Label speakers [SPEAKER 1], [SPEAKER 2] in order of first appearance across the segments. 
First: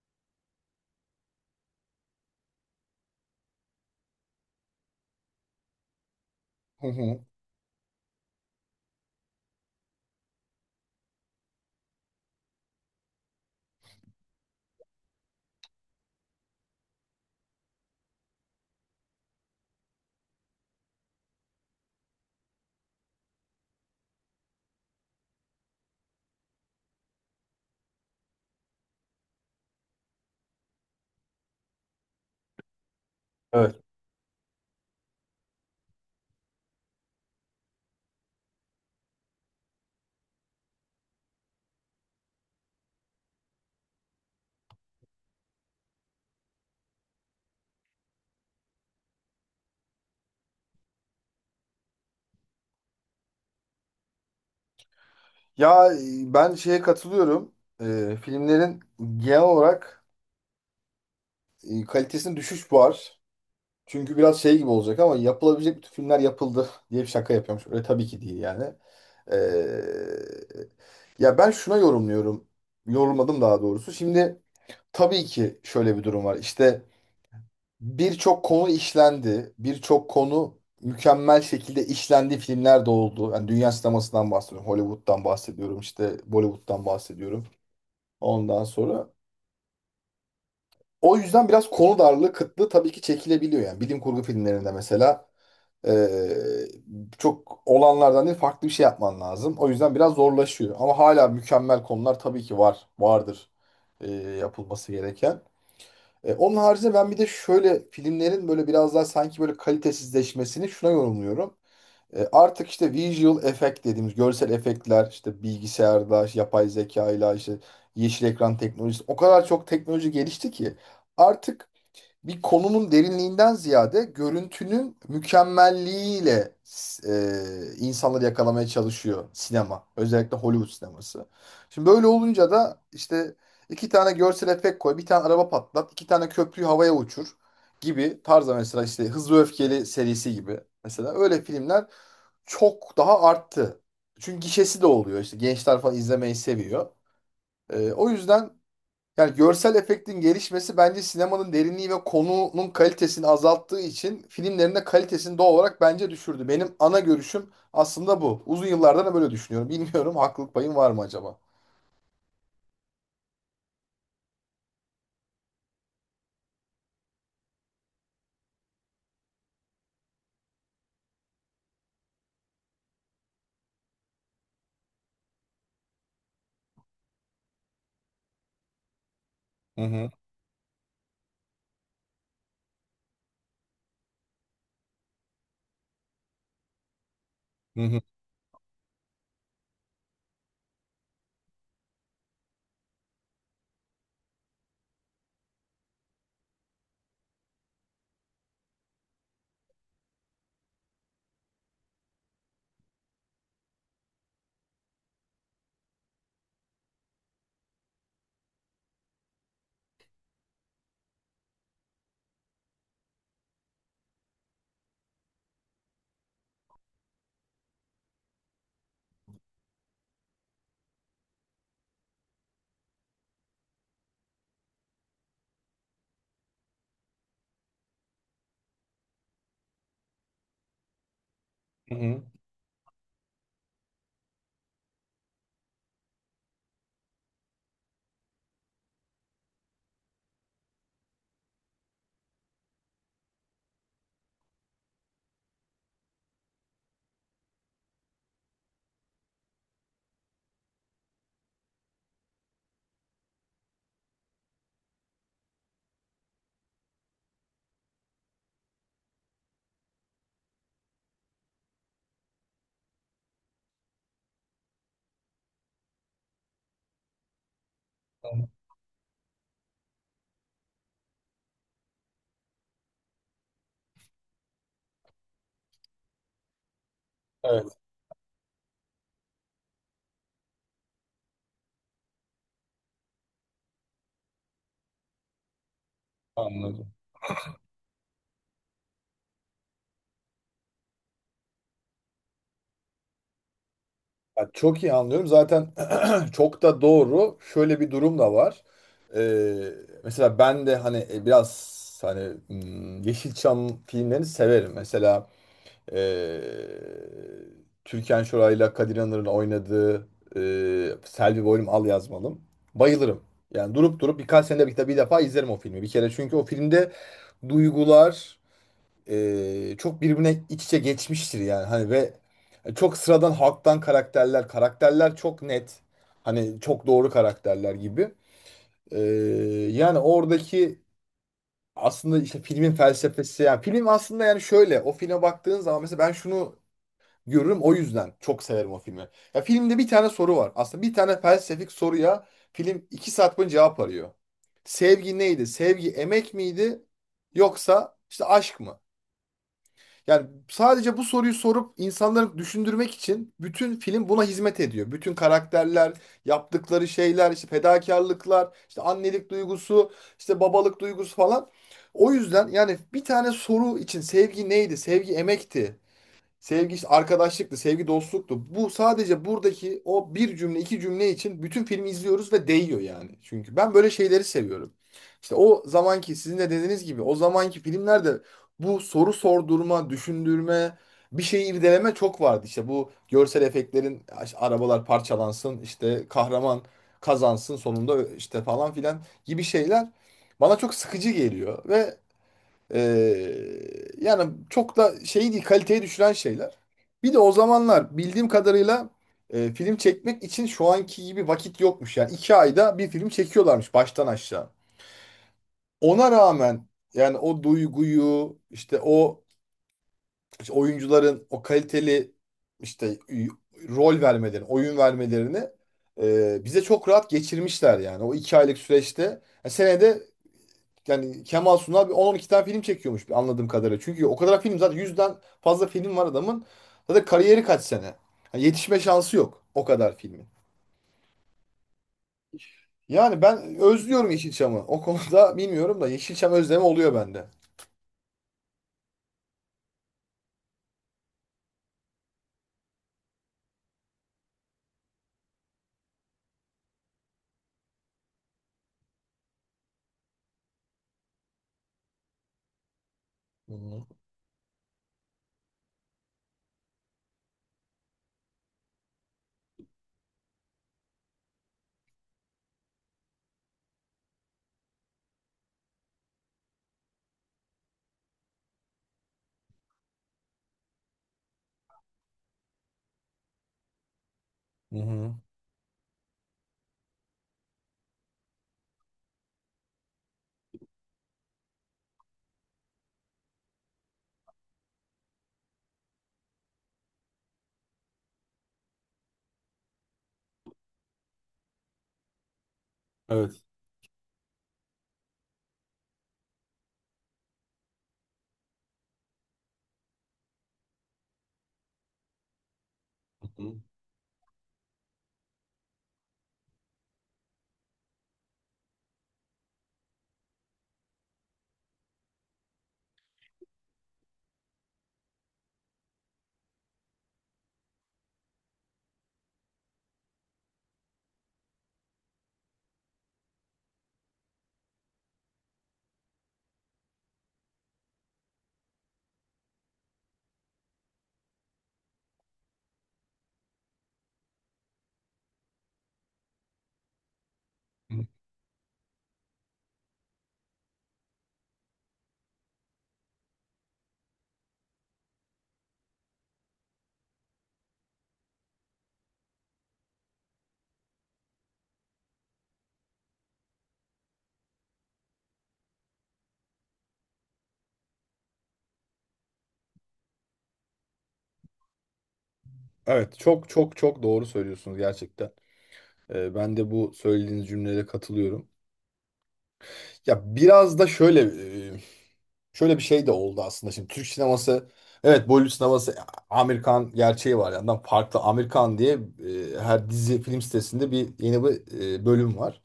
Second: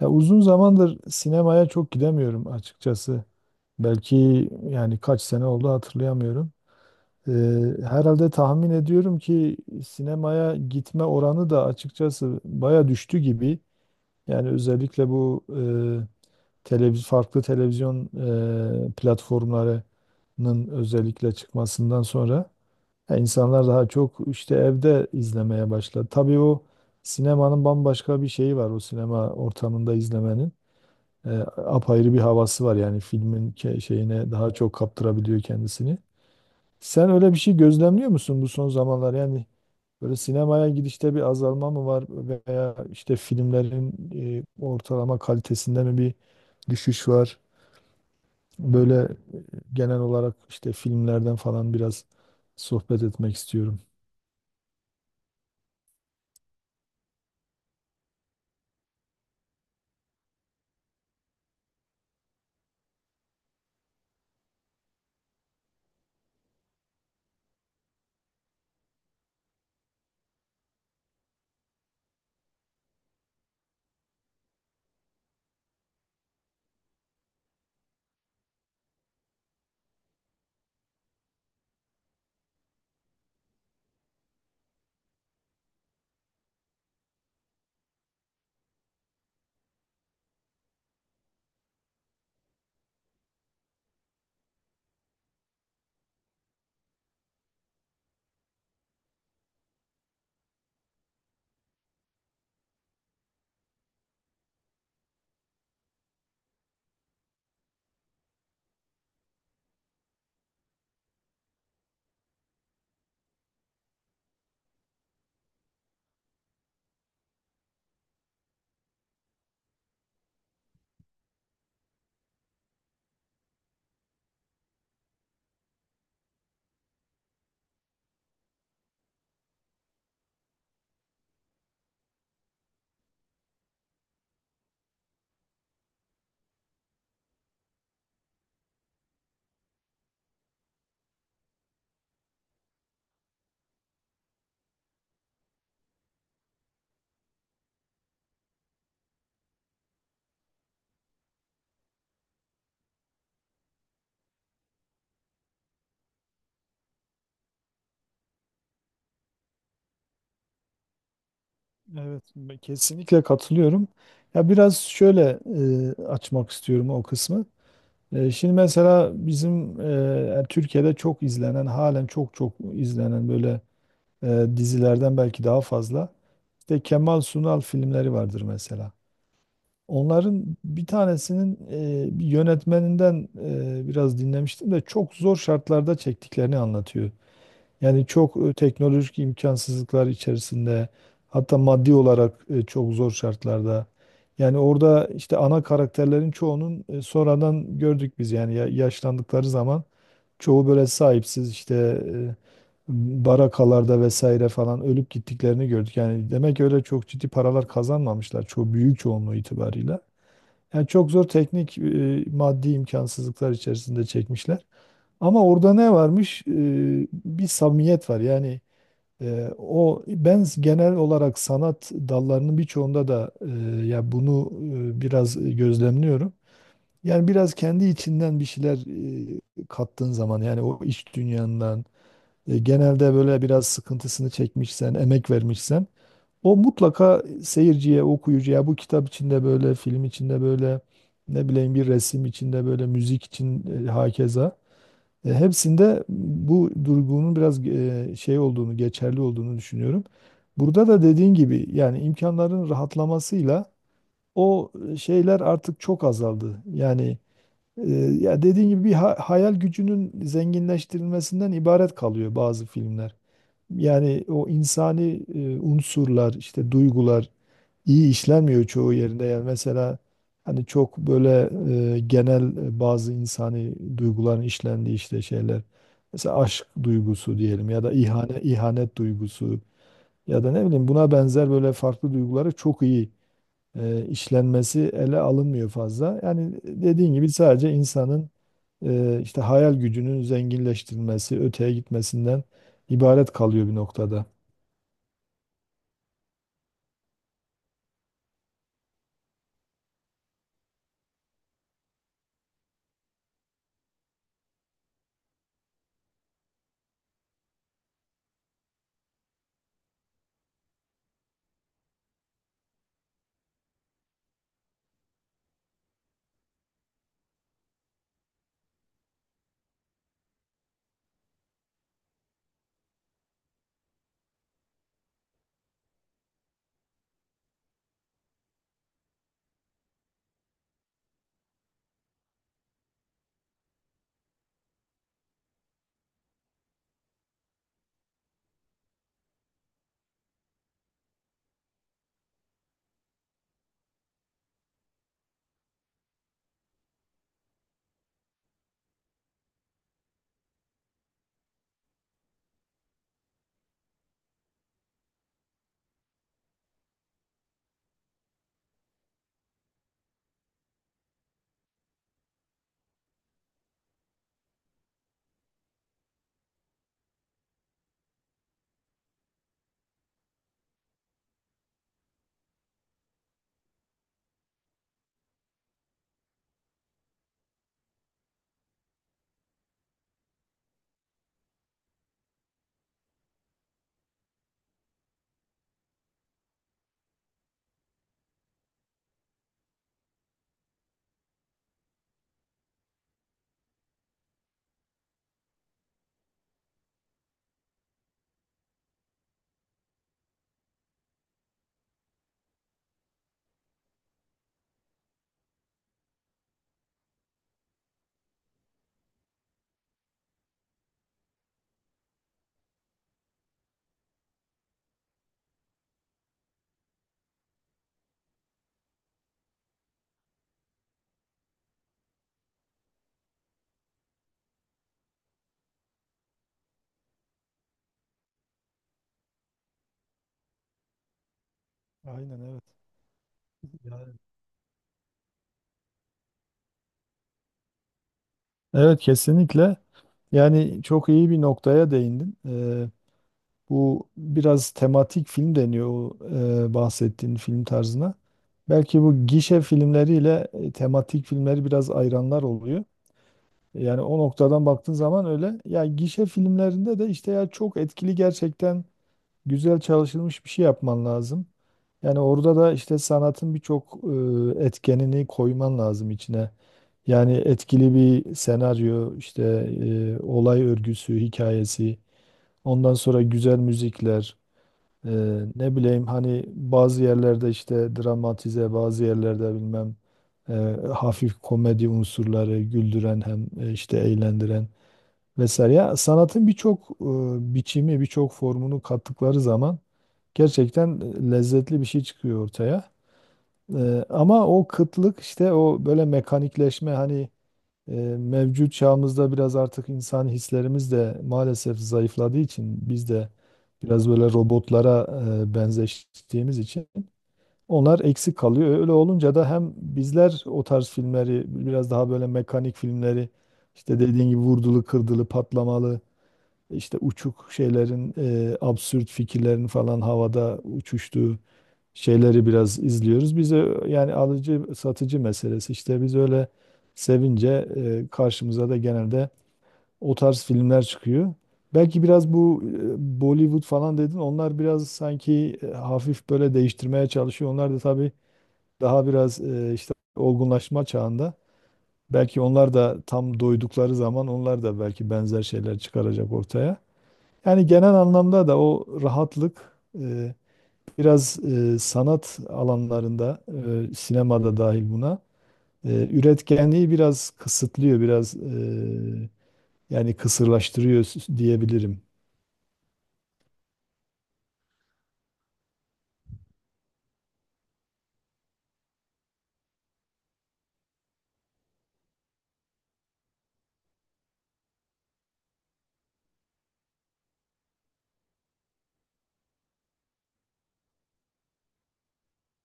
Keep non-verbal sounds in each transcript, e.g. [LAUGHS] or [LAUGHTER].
[SPEAKER 1] Ya uzun zamandır sinemaya çok gidemiyorum açıkçası. Belki yani kaç sene oldu hatırlayamıyorum.
[SPEAKER 2] Hı hı.
[SPEAKER 1] Ee, Herhalde tahmin ediyorum ki sinemaya gitme oranı da açıkçası baya düştü gibi. Yani özellikle bu e, farklı televizyon platformlarının özellikle çıkmasından sonra ya insanlar daha çok işte evde izlemeye başladı. Tabii o sinemanın bambaşka bir şeyi var, o sinema ortamında izlemenin e, apayrı bir havası var. Yani filmin
[SPEAKER 2] Evet.
[SPEAKER 1] şeyine daha çok kaptırabiliyor kendisini. Sen öyle bir şey gözlemliyor musun bu son zamanlar? Yani böyle sinemaya gidişte bir azalma mı var, veya işte filmlerin ortalama kalitesinde mi bir düşüş var? Böyle genel olarak işte filmlerden falan biraz sohbet etmek istiyorum.
[SPEAKER 2] Ya ben şeye katılıyorum. Filmlerin genel olarak kalitesinde düşüş var. Çünkü biraz şey gibi olacak ama yapılabilecek bütün filmler yapıldı [LAUGHS] diye bir şaka yapıyormuş. Öyle tabii ki değil yani. E, ya ben şuna yorumluyorum. Yorumladım daha doğrusu. Şimdi tabii ki şöyle bir durum var. İşte birçok konu işlendi. Birçok konu mükemmel şekilde işlendiği filmler de oldu. Yani dünya sinemasından bahsediyorum. Hollywood'dan bahsediyorum. İşte Bollywood'dan bahsediyorum. Ondan sonra o yüzden biraz konu darlığı, kıtlığı tabii ki çekilebiliyor yani. Bilim kurgu filmlerinde mesela eee, çok olanlardan değil farklı bir şey yapman lazım. O yüzden biraz zorlaşıyor. Ama hala mükemmel konular tabii ki var, vardır eee, yapılması gereken. Onun haricinde ben bir de şöyle filmlerin böyle biraz daha sanki böyle kalitesizleşmesini şuna yorumluyorum. Artık işte visual effect dediğimiz görsel efektler işte bilgisayarda, işte yapay zekayla, işte yeşil ekran teknolojisi o kadar çok teknoloji gelişti ki artık bir konunun derinliğinden ziyade görüntünün mükemmelliğiyle insanları yakalamaya çalışıyor sinema. Özellikle Hollywood sineması. Şimdi böyle olunca da işte iki tane görsel efekt koy, bir tane araba patlat, iki tane köprüyü havaya uçur gibi tarzda mesela işte Hızlı ve Öfkeli serisi gibi. Mesela öyle filmler çok daha arttı. Çünkü gişesi de oluyor işte gençler falan izlemeyi seviyor. O yüzden yani görsel efektin gelişmesi bence sinemanın derinliği ve konunun kalitesini azalttığı için filmlerin de kalitesini doğal olarak bence düşürdü. Benim ana görüşüm aslında bu. Uzun yıllardan da böyle düşünüyorum. [LAUGHS] Bilmiyorum haklılık payım var mı acaba?
[SPEAKER 1] Evet, ben kesinlikle katılıyorum. Ya biraz şöyle açmak istiyorum o kısmı. Şimdi mesela bizim yani Türkiye'de çok izlenen, halen çok çok izlenen böyle dizilerden belki daha fazla. İşte Kemal Sunal filmleri vardır mesela.
[SPEAKER 2] Hı hı,
[SPEAKER 1] Onların bir tanesinin bir yönetmeninden biraz dinlemiştim de çok zor şartlarda çektiklerini anlatıyor.
[SPEAKER 2] hı hı,
[SPEAKER 1] Yani çok teknolojik imkansızlıklar içerisinde, hatta maddi olarak çok zor şartlarda. Yani orada işte ana karakterlerin çoğunun sonradan gördük biz yani yaşlandıkları zaman çoğu böyle sahipsiz işte barakalarda vesaire falan ölüp gittiklerini gördük. Yani demek ki öyle çok ciddi paralar kazanmamışlar çoğu, büyük çoğunluğu itibarıyla. Yani çok zor teknik maddi imkansızlıklar içerisinde çekmişler. Ama orada ne varmış? Bir samimiyet var. Yani o ben genel olarak sanat dallarının birçoğunda da ya bunu biraz gözlemliyorum. Yani biraz kendi içinden bir şeyler kattığın zaman yani o iç dünyandan
[SPEAKER 2] hı hı.
[SPEAKER 1] genelde böyle biraz sıkıntısını çekmişsen, emek vermişsen o mutlaka seyirciye, okuyucuya bu kitap içinde böyle, film içinde böyle, ne bileyim bir resim içinde böyle, müzik için hakeza. Hepsinde bu durgunun biraz şey olduğunu, geçerli olduğunu düşünüyorum. Burada da dediğin gibi yani imkanların rahatlamasıyla o şeyler artık çok azaldı. Yani e, ya dediğin gibi bir hayal gücünün zenginleştirilmesinden ibaret kalıyor bazı filmler. Yani o insani unsurlar, işte duygular iyi işlenmiyor çoğu yerinde. Yani mesela hani çok böyle genel bazı insani duyguların işlendiği işte şeyler. Mesela aşk duygusu diyelim
[SPEAKER 2] Evet,
[SPEAKER 1] ya da ihanet duygusu ya da ne bileyim buna benzer böyle farklı duyguları çok iyi işlenmesi ele alınmıyor fazla. Yani
[SPEAKER 2] anladım.
[SPEAKER 1] dediğin gibi sadece insanın işte hayal gücünün zenginleştirilmesi, öteye gitmesinden ibaret kalıyor bir noktada.
[SPEAKER 2] Ya çok iyi anlıyorum. Zaten [CLEARS THROAT] çok da doğru. Şöyle bir durum da var. Ee, mesela ben de hani biraz hani Yeşilçam filmlerini severim. Mesela Ee, Türkan Şoray'la Kadir İnanır'ın oynadığı e, Selvi Boylum Al Yazmalım. Bayılırım. Yani durup durup birkaç senede bir, bir defa izlerim o filmi. Bir kere çünkü o filmde duygular e, çok birbirine iç içe geçmiştir yani. Hani ve çok sıradan halktan karakterler, karakterler çok net. Hani çok doğru karakterler gibi. Ee, yani oradaki aslında işte filmin felsefesi yani film aslında yani şöyle o filme baktığın zaman mesela ben şunu görürüm. O yüzden çok severim o filmi. Ya filmde bir tane soru var. Aslında bir tane felsefik soruya film 2 saat boyunca cevap arıyor. Sevgi neydi? Sevgi emek miydi? Yoksa işte aşk mı? Yani sadece bu soruyu sorup insanları düşündürmek için bütün film buna hizmet ediyor. Bütün karakterler, yaptıkları şeyler, işte fedakarlıklar, işte annelik duygusu, işte babalık duygusu falan. O yüzden yani bir tane soru için sevgi neydi? Sevgi emekti. Sevgi işte arkadaşlıktı, sevgi dostluktu. Bu sadece buradaki o bir cümle, iki cümle için bütün filmi izliyoruz ve değiyor yani. Çünkü ben böyle şeyleri seviyorum. İşte o zamanki sizin de dediğiniz gibi o zamanki filmlerde bu soru sordurma, düşündürme, bir şeyi irdeleme çok vardı. İşte bu görsel efektlerin işte arabalar parçalansın, işte kahraman kazansın sonunda işte falan filan gibi şeyler bana çok sıkıcı geliyor ve ee, yani çok da şey değil, kaliteyi düşüren şeyler. Bir de o zamanlar bildiğim kadarıyla film çekmek için şu anki gibi vakit yokmuş. Yani 2 ayda bir film çekiyorlarmış baştan aşağı. Ona rağmen yani o duyguyu işte o işte oyuncuların o kaliteli işte rol vermelerini, oyun vermelerini bize çok rahat geçirmişler yani. O 2 aylık süreçte yani senede yani Kemal Sunal bir 10-12 tane film çekiyormuş bir anladığım kadarıyla. Çünkü o kadar film zaten 100'den fazla film var adamın. Zaten kariyeri kaç sene. Yani yetişme şansı yok o kadar filmin.
[SPEAKER 1] Aynen evet.
[SPEAKER 2] Yani ben özlüyorum
[SPEAKER 1] Yani
[SPEAKER 2] Yeşilçam'ı. O konuda bilmiyorum da Yeşilçam özlemi oluyor bende.
[SPEAKER 1] evet kesinlikle. Yani çok iyi bir noktaya değindin. Bu biraz tematik film deniyor o bahsettiğin film tarzına. Belki bu gişe filmleriyle tematik filmleri biraz ayıranlar oluyor.
[SPEAKER 2] Hı hı.
[SPEAKER 1] Yani o noktadan baktığın zaman öyle. Ya gişe filmlerinde de işte ya çok etkili, gerçekten güzel çalışılmış bir şey yapman lazım. Yani orada da işte sanatın birçok etkenini koyman lazım içine. Yani etkili bir senaryo, işte olay örgüsü, hikayesi, ondan sonra güzel müzikler,
[SPEAKER 2] Hı
[SPEAKER 1] e,
[SPEAKER 2] hı.
[SPEAKER 1] ne bileyim hani bazı yerlerde işte dramatize, bazı yerlerde bilmem e, hafif komedi unsurları güldüren, hem işte eğlendiren vesaire. Ya sanatın birçok biçimi, birçok formunu kattıkları zaman gerçekten lezzetli bir şey çıkıyor ortaya.
[SPEAKER 2] Evet.
[SPEAKER 1] Ama o kıtlık işte, o böyle mekanikleşme hani e, mevcut çağımızda biraz artık insan hislerimiz de maalesef zayıfladığı için biz de
[SPEAKER 2] Hı hı.
[SPEAKER 1] biraz böyle robotlara benzeştiğimiz için onlar eksik kalıyor. Öyle olunca da hem bizler o tarz filmleri, biraz daha böyle mekanik filmleri, işte dediğin gibi vurdulu, kırdılı, patlamalı, işte uçuk şeylerin, absürt fikirlerin falan havada uçuştuğu şeyleri biraz izliyoruz. Bize yani alıcı satıcı meselesi, işte biz öyle sevince karşımıza da genelde o tarz filmler çıkıyor. Belki biraz bu Bollywood falan dedin, onlar biraz sanki hafif böyle değiştirmeye çalışıyor. Onlar da tabii daha biraz işte olgunlaşma çağında. Belki onlar da tam doydukları zaman onlar da belki benzer şeyler çıkaracak ortaya. Yani genel anlamda da o rahatlık biraz sanat alanlarında, sinemada dahil buna, üretkenliği biraz kısıtlıyor, biraz yani kısırlaştırıyor diyebilirim.
[SPEAKER 2] Evet, çok çok çok doğru söylüyorsunuz gerçekten. Ben de bu söylediğiniz cümlelere katılıyorum. Ya biraz da şöyle bir şey de oldu aslında. Şimdi Türk sineması evet Bollywood sineması Amerikan gerçeği var. Yandan farklı Amerikan diye her dizi film sitesinde bir yeni bir bölüm var.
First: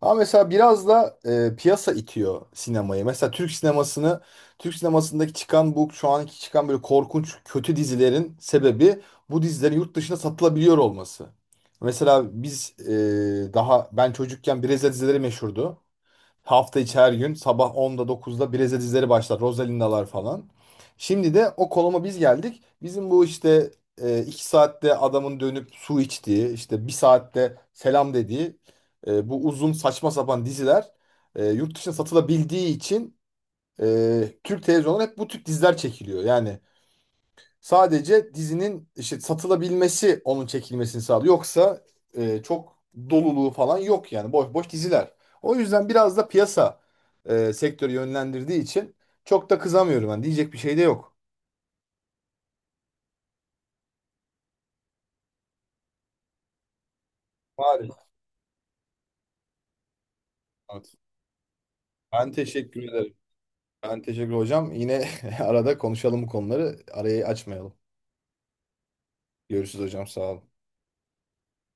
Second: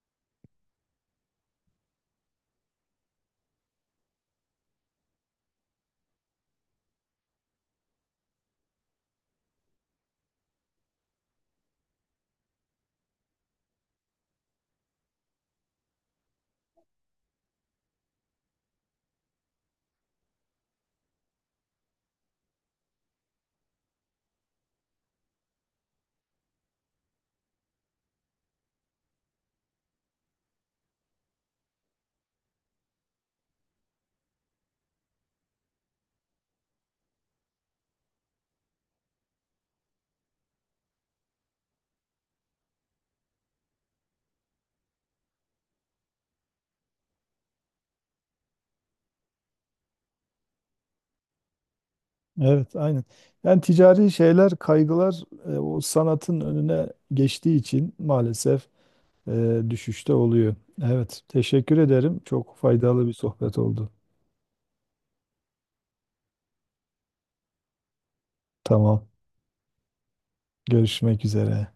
[SPEAKER 2] Ama mesela biraz da piyasa itiyor sinemayı. Mesela Türk sinemasındaki çıkan bu şu anki çıkan böyle korkunç kötü dizilerin sebebi bu dizilerin yurt dışına satılabiliyor olması. Mesela biz daha ben çocukken Brezilya dizileri meşhurdu. Hafta içi her gün sabah 10'da 9'da Breze dizileri başlar. Rosalinda'lar falan. Şimdi de o konuma biz geldik. Bizim bu işte 2 saatte adamın dönüp su içtiği, işte 1 saatte selam dediği bu uzun saçma sapan diziler yurt dışına satılabildiği için Türk televizyonları hep bu tip diziler çekiliyor. Yani sadece dizinin işte satılabilmesi onun çekilmesini sağlıyor. Yoksa çok doluluğu falan yok yani boş boş diziler. O yüzden biraz da piyasa sektörü yönlendirdiği için çok da kızamıyorum ben. Diyecek bir şey de yok.
[SPEAKER 1] Evet, aynen. Yani ticari şeyler, kaygılar o sanatın önüne geçtiği için
[SPEAKER 2] Maalesef.
[SPEAKER 1] maalesef düşüşte oluyor.
[SPEAKER 2] Evet.
[SPEAKER 1] Evet, teşekkür ederim.
[SPEAKER 2] Ben
[SPEAKER 1] Çok
[SPEAKER 2] teşekkür
[SPEAKER 1] faydalı
[SPEAKER 2] ederim.
[SPEAKER 1] bir sohbet oldu.
[SPEAKER 2] Ben teşekkür hocam. Yine [LAUGHS] arada konuşalım bu konuları. Arayı açmayalım.
[SPEAKER 1] Tamam,
[SPEAKER 2] Görüşürüz hocam. Sağ olun.
[SPEAKER 1] görüşmek üzere.